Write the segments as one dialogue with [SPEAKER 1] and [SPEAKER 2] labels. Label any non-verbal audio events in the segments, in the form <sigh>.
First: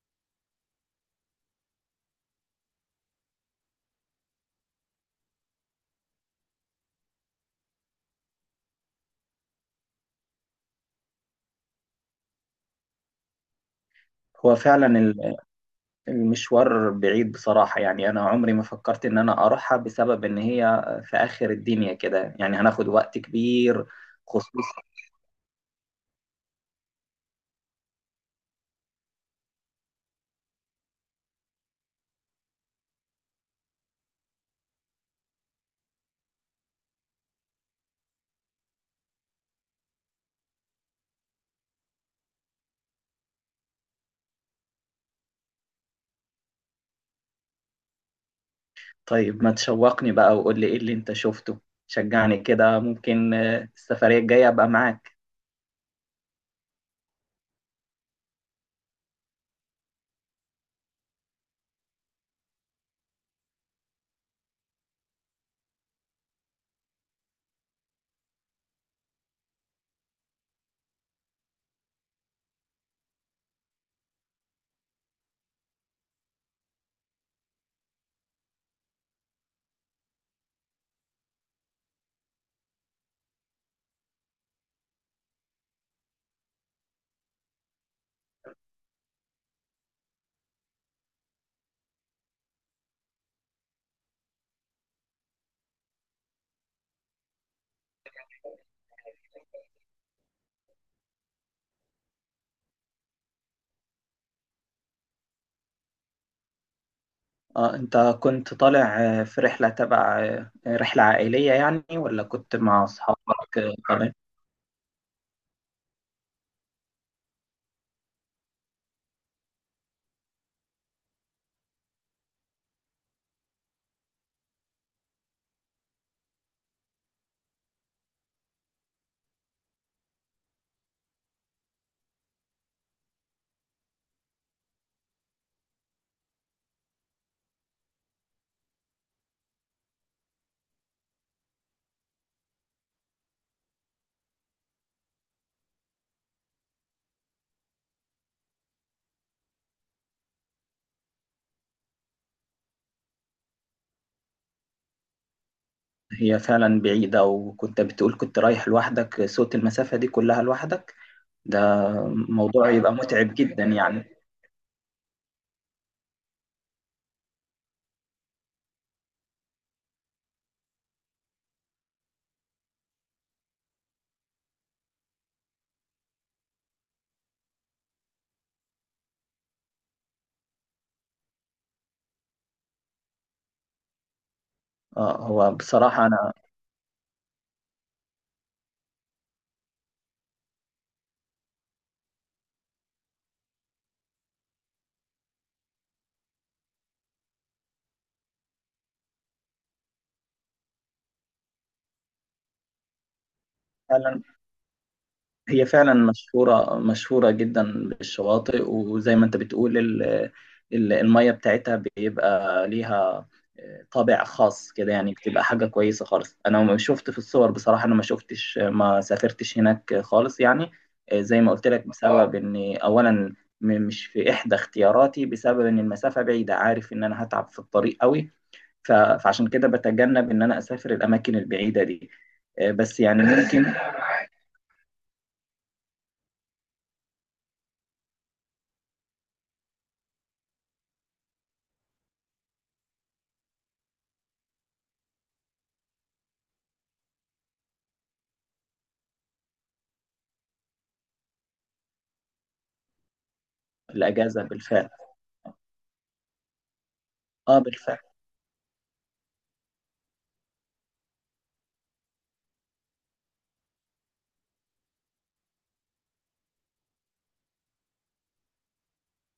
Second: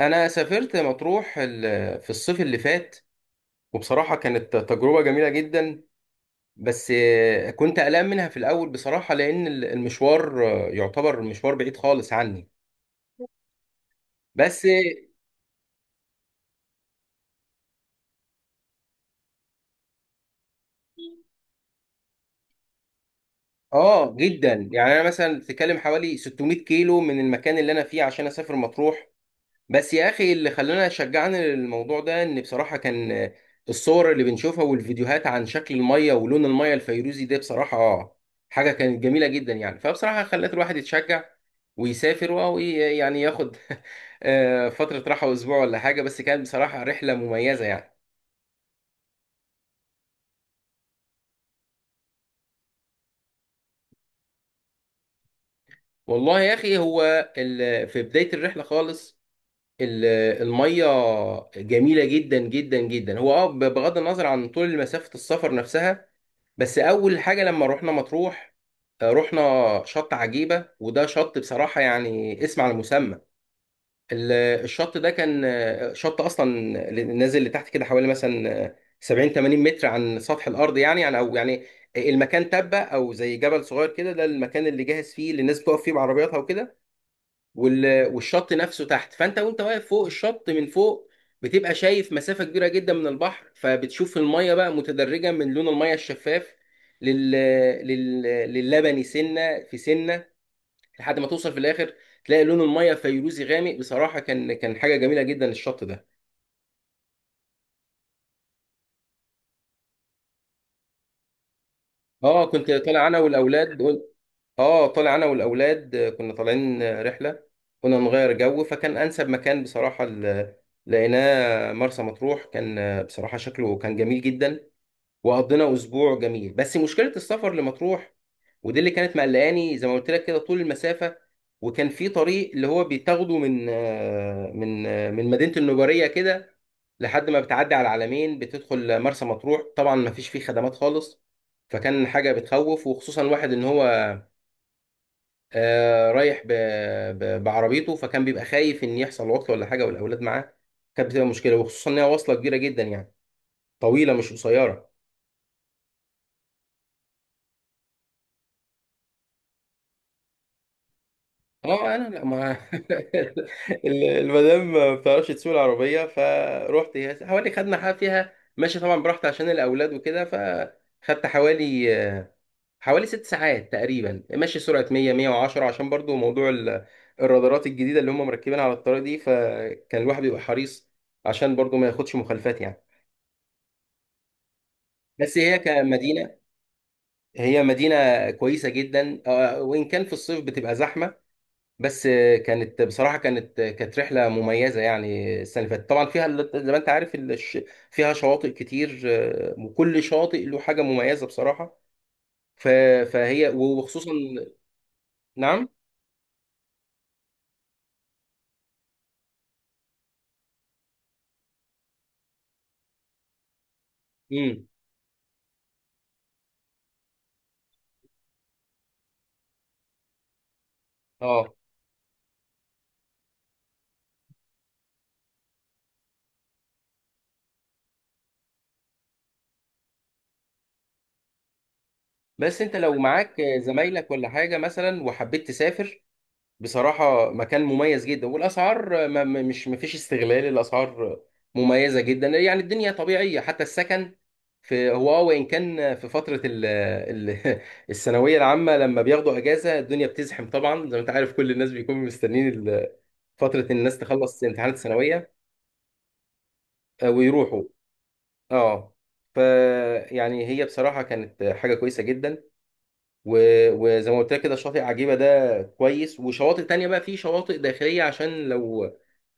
[SPEAKER 1] انا سافرت مطروح في الصيف اللي فات، وبصراحه كانت تجربه جميله جدا. بس كنت قلقان منها في الاول بصراحه لان المشوار يعتبر مشوار بعيد خالص عني.
[SPEAKER 2] هو
[SPEAKER 1] بس اه
[SPEAKER 2] فعلا المشوار بعيد بصراحة، يعني أنا عمري ما فكرت إن أنا أروحها بسبب إن هي في آخر الدنيا كده، يعني هناخد وقت كبير،
[SPEAKER 1] آه، جدا
[SPEAKER 2] خصوصا.
[SPEAKER 1] يعني انا مثلا تكلم حوالي 600 كيلو من المكان اللي انا فيه عشان اسافر مطروح. بس يا اخي اللي خلانا شجعنا للموضوع ده ان بصراحه كان، الصور اللي بنشوفها والفيديوهات عن شكل الميه ولون الميه الفيروزي ده بصراحه حاجه كانت جميله جدا يعني، فبصراحه خلت الواحد يتشجع ويسافر ويعني ياخد <laughs> فتره راحه اسبوع ولا حاجه، بس كانت بصراحه رحله مميزه يعني.
[SPEAKER 2] طيب ما تشوقني بقى وقول لي إيه اللي أنت شفته، شجعني كده، ممكن السفرية الجاية أبقى معاك.
[SPEAKER 1] والله يا اخي، هو في بدايه الرحله خالص، ال- الميه جميله جدا جدا جدا. هو اه بغض النظر عن طول مسافه السفر نفسها، بس اول حاجه لما رحنا مطروح رحنا شط عجيبه، وده شط بصراحه يعني اسم على المسمى. ال- الشط ده كان شط اصلا نازل لتحت كده حوالي مثلا 70 80 متر عن سطح الارض، يعني او يعني المكان تبه او زي جبل صغير كده، ده المكان اللي جاهز فيه اللي الناس بتقف فيه بعربياتها وكده. والشط نفسه تحت، فانت واقف فوق الشط من فوق بتبقى شايف مسافة كبيرة جدا من البحر، فبتشوف المية بقى متدرجة من لون المية الشفاف لل... لل... للبني سنة في سنة، لحد ما توصل في الآخر تلاقي لون المية فيروزي غامق. بصراحة كان حاجة جميلة جدا الشط ده.
[SPEAKER 2] أنت كنت طالع في رحلة تبع آه، رحلة عائلية يعني، ولا
[SPEAKER 1] اه
[SPEAKER 2] كنت
[SPEAKER 1] كنت
[SPEAKER 2] مع
[SPEAKER 1] طالع انا
[SPEAKER 2] أصحابك
[SPEAKER 1] والاولاد،
[SPEAKER 2] طالع؟
[SPEAKER 1] اه طلع انا والاولاد، كنا طالعين رحله كنا نغير جو، فكان انسب مكان بصراحه لقيناه مرسى مطروح. كان بصراحه شكله كان جميل جدا، وقضينا اسبوع جميل. بس مشكله السفر لمطروح، ودي اللي كانت مقلقاني زي ما قلت لك كده، طول المسافه. وكان في طريق اللي هو بيتاخده من من مدينه النجاريه كده لحد ما بتعدي على العلمين بتدخل مرسى مطروح، طبعا ما فيش فيه خدمات خالص. فكان حاجه بتخوف، وخصوصا واحد ان هو رايح بعربيته، فكان بيبقى خايف ان يحصل عطله ولا حاجه والاولاد معاه، كانت بتبقى مشكله. وخصوصا ان هي واصله كبيره جدا يعني، طويله مش قصيره.
[SPEAKER 2] هي فعلا بعيدة، وكنت بتقول كنت رايح لوحدك، سوت المسافة دي كلها لوحدك، ده
[SPEAKER 1] اه انا لا ما
[SPEAKER 2] موضوع يبقى
[SPEAKER 1] <laughs>
[SPEAKER 2] متعب جدا يعني.
[SPEAKER 1] المدام ما بتعرفش تسوق العربيه، فروحت هي حوالي خدنا حاجه فيها ماشي طبعا براحتي عشان الاولاد وكده، فخدت حوالي حوالي ست ساعات تقريبا ماشي سرعه 100 110 عشان برضو موضوع الرادارات الجديده اللي هم مركبين على الطريق دي. فكان الواحد بيبقى حريص عشان برضو ما ياخدش مخالفات يعني.
[SPEAKER 2] اه،
[SPEAKER 1] بس
[SPEAKER 2] هو
[SPEAKER 1] هي
[SPEAKER 2] بصراحة أنا
[SPEAKER 1] كمدينة، مدينة كويسة جدا، وإن كان في الصيف بتبقى زحمة. بس كانت بصراحة كانت رحلة مميزة يعني. السنة اللي فاتت طبعا فيها زي ما أنت عارف فيها شواطئ كتير وكل شاطئ له حاجة مميزة بصراحة. ف- فهي وخصوصا،
[SPEAKER 2] فعلا. هي
[SPEAKER 1] نعم.
[SPEAKER 2] فعلا مشهورة مشهورة جدا بالشواطئ، وزي ما أنت بتقول المية بتاعتها بيبقى ليها طابع
[SPEAKER 1] امم،
[SPEAKER 2] خاص كده يعني، بتبقى حاجة كويسة خالص، أنا ما شفت في الصور، بصراحة أنا ما شفتش ما سافرتش هناك خالص يعني. زي
[SPEAKER 1] اه.
[SPEAKER 2] ما قلت لك بسبب إن أولا مش في إحدى اختياراتي، بسبب إن المسافة بعيدة، عارف إن أنا هتعب في الطريق قوي، فعشان كده بتجنب ان انا اسافر الاماكن البعيده دي.
[SPEAKER 1] بس أنت لو
[SPEAKER 2] بس يعني
[SPEAKER 1] معاك
[SPEAKER 2] ممكن.
[SPEAKER 1] زمايلك ولا حاجة مثلا وحبيت تسافر، بصراحة مكان مميز جدا، والأسعار ما ما- مش ما فيش استغلال، الأسعار مميزة جدا يعني، الدنيا طبيعية، حتى السكن. في هو اه وإن كان في فترة ال ال <laughs> الثانوية العامة لما بياخدوا أجازة الدنيا بتزحم طبعا، زي ما أنت عارف كل الناس بيكونوا مستنين فترة إن الناس
[SPEAKER 2] الاجازه
[SPEAKER 1] تخلص امتحانات
[SPEAKER 2] بالفعل،
[SPEAKER 1] الثانوية
[SPEAKER 2] اه،
[SPEAKER 1] ويروحوا.
[SPEAKER 2] بالفعل.
[SPEAKER 1] اه، ف يعني هي بصراحة كانت حاجة كويسة جدا. وزي ما قلت لك كده شاطئ عجيبة ده كويس، وشواطئ تانية بقى، في شواطئ داخلية عشان لو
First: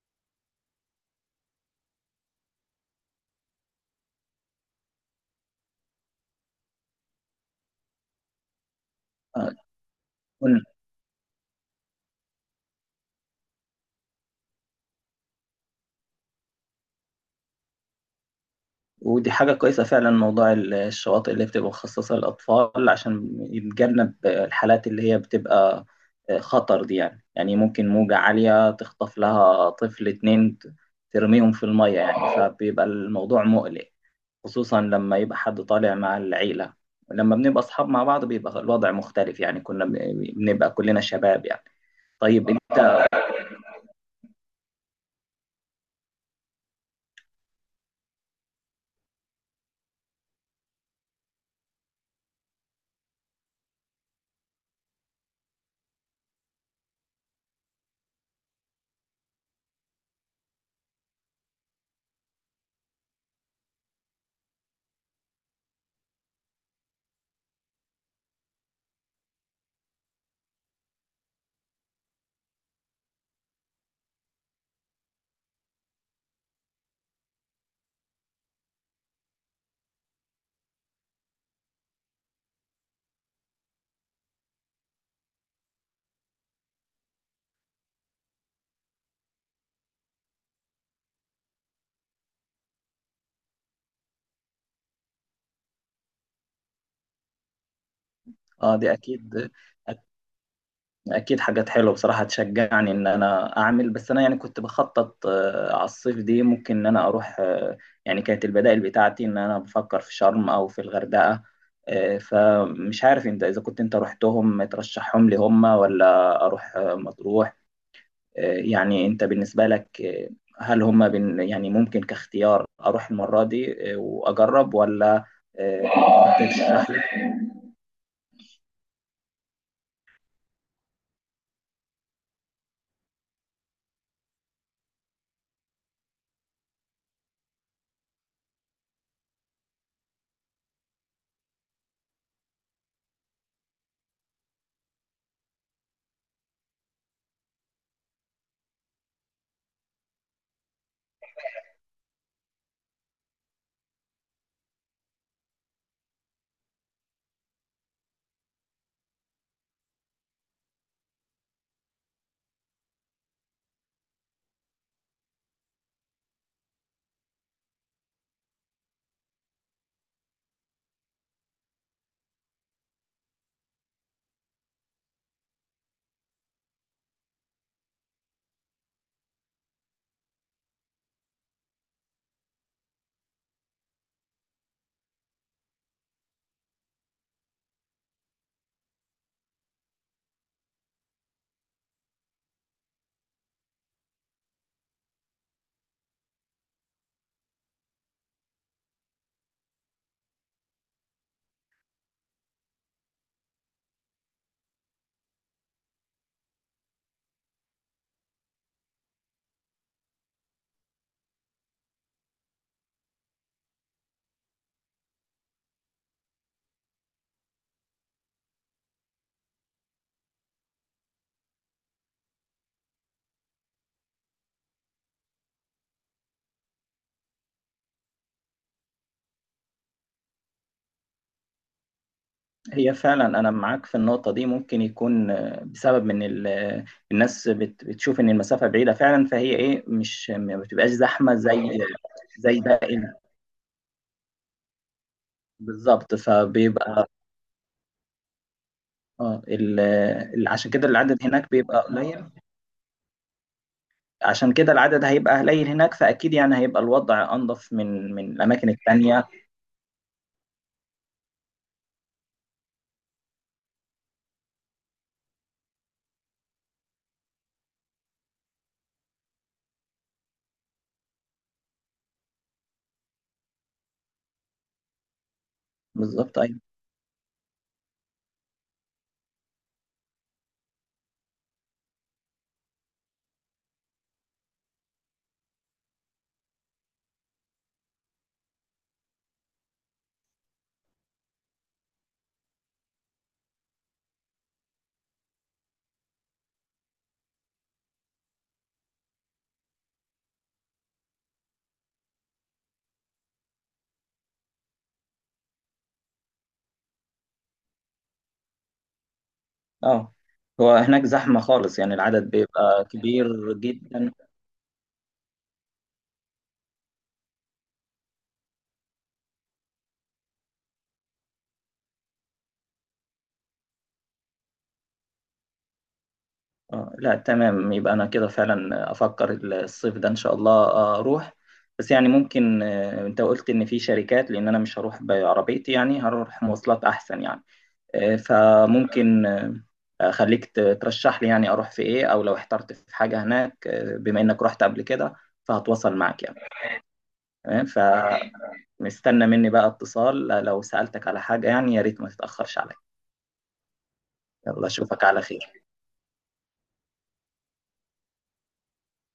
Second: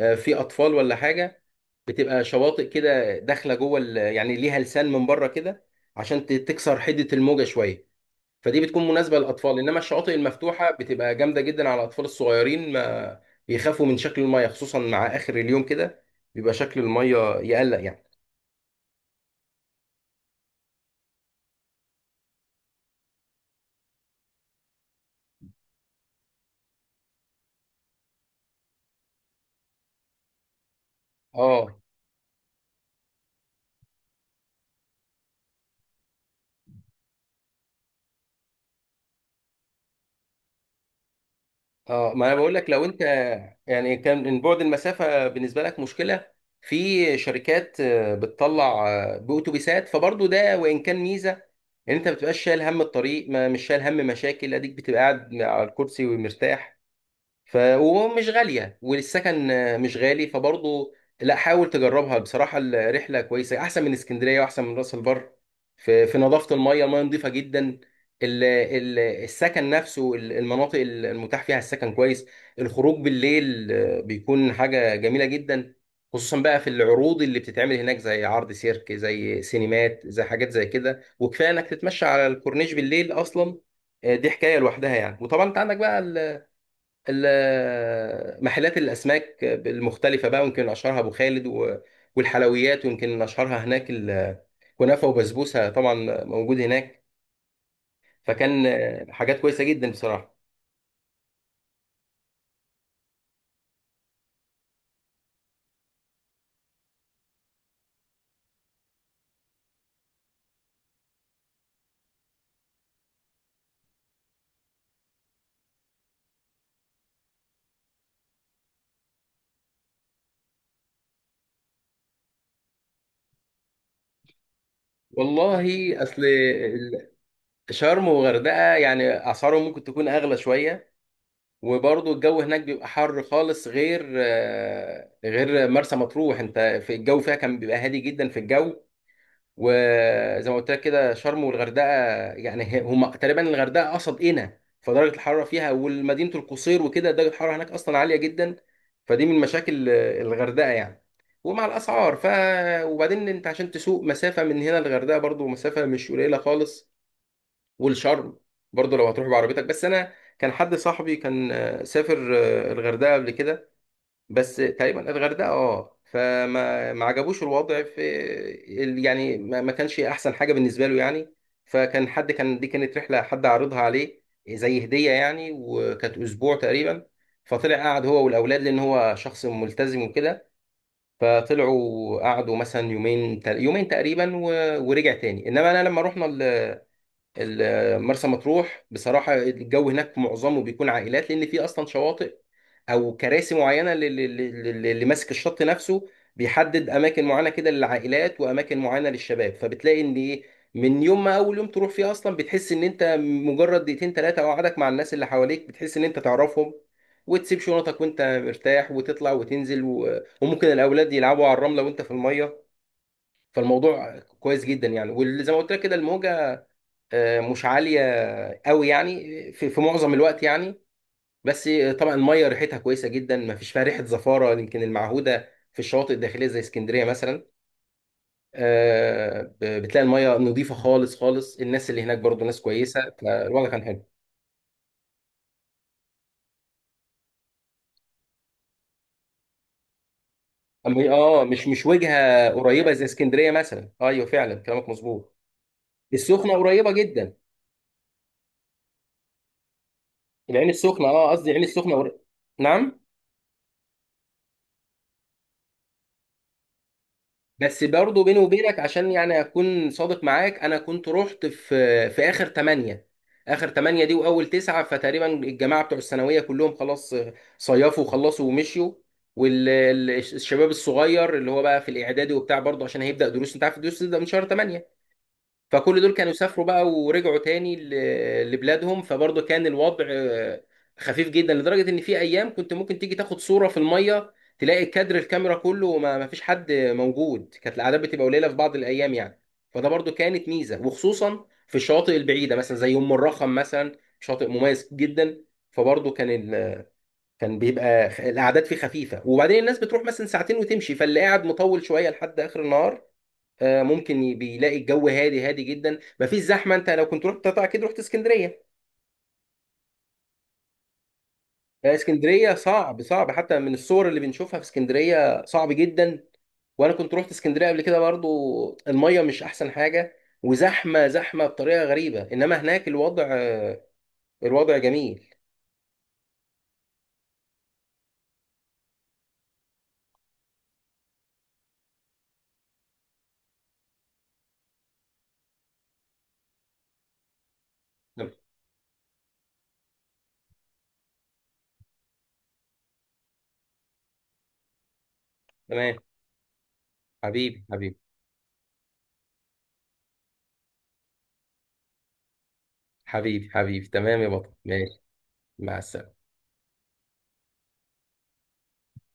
[SPEAKER 1] في أطفال ولا حاجة، بتبقى شواطئ كده داخلة جوه يعني ليها لسان من بره كده عشان تكسر حدة الموجة شوية. فدي بتكون مناسبة
[SPEAKER 2] آه،
[SPEAKER 1] للأطفال، إنما الشواطئ
[SPEAKER 2] ون-
[SPEAKER 1] المفتوحة بتبقى جامدة جدا على الأطفال الصغيرين، ما بيخافوا من شكل المية خصوصا مع آخر اليوم كده بيبقى شكل المية يقلق يعني.
[SPEAKER 2] ودي حاجه كويسه فعلا، موضوع الشواطئ اللي بتبقى مخصصه للاطفال، عشان يتجنب الحالات اللي هي بتبقى خطر دي، يعني يعني ممكن موجه عاليه تخطف لها طفل اتنين، ترميهم في
[SPEAKER 1] اه،
[SPEAKER 2] الميه يعني، فبيبقى الموضوع مقلق، خصوصا لما يبقى حد طالع مع العيلة. لما بنبقى أصحاب مع بعض بيبقى الوضع مختلف يعني، كنا بنبقى كلنا شباب يعني.
[SPEAKER 1] اه ما انا
[SPEAKER 2] طيب
[SPEAKER 1] بقول لك، لو انت
[SPEAKER 2] أنت.
[SPEAKER 1] يعني كان من بعد المسافه بالنسبه لك مشكله، في شركات بتطلع باتوبيسات، فبرضه ده وان كان ميزه ان انت ما بتبقاش شايل هم الطريق، ما مش شايل هم مشاكل، اديك بتبقى قاعد على الكرسي ومرتاح. ف ومش غاليه، والسكن مش غالي، فبرضه لا حاول تجربها بصراحه، الرحله كويسه احسن من اسكندريه واحسن من راس البر في في نظافه الميه، الميه نظيفه جدا، ال ال السكن نفسه المناطق المتاح فيها السكن كويس. الخروج بالليل بيكون حاجه جميله جدا، خصوصا بقى في العروض اللي بتتعمل هناك زي عرض سيرك، زي سينمات، زي حاجات زي كده. وكفايه انك تتمشى على الكورنيش بالليل اصلا، دي حكايه لوحدها يعني. وطبعا انت عندك بقى محلات الاسماك المختلفه بقى، ويمكن اشهرها ابو خالد، والحلويات ويمكن اشهرها هناك كنافه وبسبوسه طبعا موجود هناك. فكان
[SPEAKER 2] آه، دي
[SPEAKER 1] حاجات
[SPEAKER 2] أكيد.
[SPEAKER 1] كويسه جدا بصراحه.
[SPEAKER 2] أكيد حاجات حلوة بصراحة، تشجعني إن أنا أعمل، بس أنا يعني كنت بخطط على الصيف دي، ممكن إن أنا أروح يعني كانت البدائل بتاعتي إن أنا بفكر في شرم أو في الغردقة. فمش عارف أنت إذا كنت أنت رحتهم ترشحهم لي هم، ولا أروح مطروح؟ يعني انت بالنسبه لك، هل هم يعني ممكن كاختيار اروح المره دي واجرب، ولا
[SPEAKER 1] والله اصل
[SPEAKER 2] ترشح لي؟
[SPEAKER 1] شرم وغردقه يعني اسعارهم ممكن تكون اغلى شويه، وبرضه الجو هناك بيبقى حر خالص غير غير مرسى مطروح. انت في الجو فيها كان بيبقى هادي جدا في الجو، وزي ما قلت لك كده شرم والغردقه يعني هم تقريبا الغردقه قصد قنا، فدرجه الحراره فيها والمدينه القصير وكده درجه الحراره هناك اصلا عاليه جدا، فدي من مشاكل الغردقه يعني. ومع الاسعار ف، وبعدين انت عشان تسوق مسافه من هنا للغردقه برضو مسافه مش قليله خالص. والشرم برضو لو هتروح بعربيتك، بس انا كان حد صاحبي كان سافر الغردقه قبل كده، بس تقريبا الغردقه اه فما ما عجبوش الوضع في يعني ما كانش احسن حاجه بالنسبه له يعني. فكان حد كان، دي كانت رحله حد عارضها عليه زي هديه يعني، وكانت اسبوع تقريبا، فطلع قعد هو والاولاد لان هو شخص ملتزم وكده، فطلعوا قعدوا مثلا يومين يومين تقريبا ورجع تاني. انما انا لما رحنا مرسى مطروح بصراحة، الجو هناك معظمه بيكون عائلات لأن في أصلا شواطئ أو كراسي معينة اللي ماسك الشط نفسه بيحدد أماكن معينة كده للعائلات وأماكن معينة للشباب، فبتلاقي إن إيه، من يوم ما أول يوم تروح فيه أصلا بتحس إن أنت مجرد دقيقتين تلاتة قعدك مع الناس اللي حواليك بتحس إن أنت تعرفهم، وتسيب شنطك وأنت مرتاح وتطلع وتنزل وممكن الأولاد يلعبوا على الرملة وأنت في المية. فالموضوع كويس جدا يعني، وزي ما قلت لك كده الموجة مش عاليه قوي يعني، في في معظم الوقت يعني. بس طبعا الميه ريحتها كويسه جدا، ما فيش فيها ريحه زفاره يمكن المعهوده في الشواطئ الداخليه زي اسكندريه مثلا. بتلاقي الميه نظيفه خالص خالص، الناس اللي هناك برضو ناس
[SPEAKER 2] هي
[SPEAKER 1] كويسه،
[SPEAKER 2] فعلا انا
[SPEAKER 1] فالوضع كان
[SPEAKER 2] معاك في
[SPEAKER 1] حلو.
[SPEAKER 2] النقطه دي، ممكن يكون بسبب من الناس بتشوف ان المسافه بعيده فعلا، فهي ايه، مش ما بتبقاش
[SPEAKER 1] اما
[SPEAKER 2] زحمه
[SPEAKER 1] اه مش
[SPEAKER 2] زي
[SPEAKER 1] مش وجهه
[SPEAKER 2] زي
[SPEAKER 1] قريبه
[SPEAKER 2] باقي
[SPEAKER 1] زي اسكندريه مثلا، ايوه فعلا كلامك مظبوط.
[SPEAKER 2] بالظبط،
[SPEAKER 1] السخنه قريبه
[SPEAKER 2] فبيبقى
[SPEAKER 1] جدا،
[SPEAKER 2] اه ال-
[SPEAKER 1] العين
[SPEAKER 2] عشان كده
[SPEAKER 1] السخنه
[SPEAKER 2] العدد
[SPEAKER 1] اه قصدي
[SPEAKER 2] هناك
[SPEAKER 1] العين
[SPEAKER 2] بيبقى
[SPEAKER 1] السخنه
[SPEAKER 2] قليل.
[SPEAKER 1] نعم.
[SPEAKER 2] عشان كده العدد هيبقى قليل هناك، فاكيد يعني هيبقى الوضع انظف
[SPEAKER 1] بس
[SPEAKER 2] من
[SPEAKER 1] برضه
[SPEAKER 2] من
[SPEAKER 1] بيني
[SPEAKER 2] الاماكن
[SPEAKER 1] وبينك عشان
[SPEAKER 2] التانيه،
[SPEAKER 1] يعني اكون صادق معاك، انا كنت رحت في في اخر ثمانية، اخر ثمانية دي واول تسعة، فتقريبا الجماعة بتوع الثانوية كلهم خلاص صيفوا وخلصوا ومشيوا، والشباب الصغير اللي هو بقى في الاعدادي وبتاع برضه عشان هيبدأ دروس، انت عارف الدروس تبدأ من شهر 8، فكل دول كانوا
[SPEAKER 2] بالظبط ايوه.
[SPEAKER 1] سافروا بقى ورجعوا تاني لبلادهم. فبرضه كان الوضع خفيف جدا، لدرجة ان في ايام كنت ممكن تيجي تاخد صورة في المية تلاقي كادر الكاميرا كله وما ما فيش حد موجود، كانت الاعداد بتبقى قليلة في بعض الايام يعني. فده برضه كانت ميزة، وخصوصا في الشواطئ البعيدة مثلا زي ام الرخم مثلا، شاطئ مميز جدا. فبرضه كان كان بيبقى الاعداد فيه خفيفة، وبعدين الناس بتروح مثلا ساعتين وتمشي، فاللي قاعد مطول شوية لحد اخر النهار بيلاقي الجو هادي جدا مفيش زحمه. انت لو كنت رحت طبعا اكيد رحت اسكندريه
[SPEAKER 2] اه، هو هناك زحمة خالص يعني، العدد
[SPEAKER 1] اسكندريه
[SPEAKER 2] بيبقى
[SPEAKER 1] صعب
[SPEAKER 2] كبير
[SPEAKER 1] حتى من الصور
[SPEAKER 2] جدا.
[SPEAKER 1] اللي بنشوفها في اسكندريه صعب جدا، وانا كنت رحت اسكندريه قبل كده برضو، الميه مش احسن حاجه، وزحمه بطريقه غريبه، انما هناك الوضع الوضع جميل.
[SPEAKER 2] اه، لا، تمام. يبقى انا كده فعلا افكر الصيف ده ان شاء الله اروح، بس يعني ممكن انت قلت ان في شركات، لان انا مش هروح بعربيتي، يعني هروح مواصلات احسن يعني. فممكن اخليك ترشح لي يعني اروح في ايه، او لو احترت في حاجة هناك، بما انك رحت قبل كده
[SPEAKER 1] تمام.
[SPEAKER 2] فهتواصل معك يعني.
[SPEAKER 1] حبيبي
[SPEAKER 2] تمام، ف
[SPEAKER 1] حبيبي
[SPEAKER 2] مستنى مني بقى اتصال لو سألتك على حاجة يعني، يا ريت ما تتأخرش عليا.
[SPEAKER 1] حبيبي حبيبي تمام يا بطل،
[SPEAKER 2] يلا
[SPEAKER 1] ماشي.
[SPEAKER 2] أشوفك على خير.
[SPEAKER 1] مع السلامه.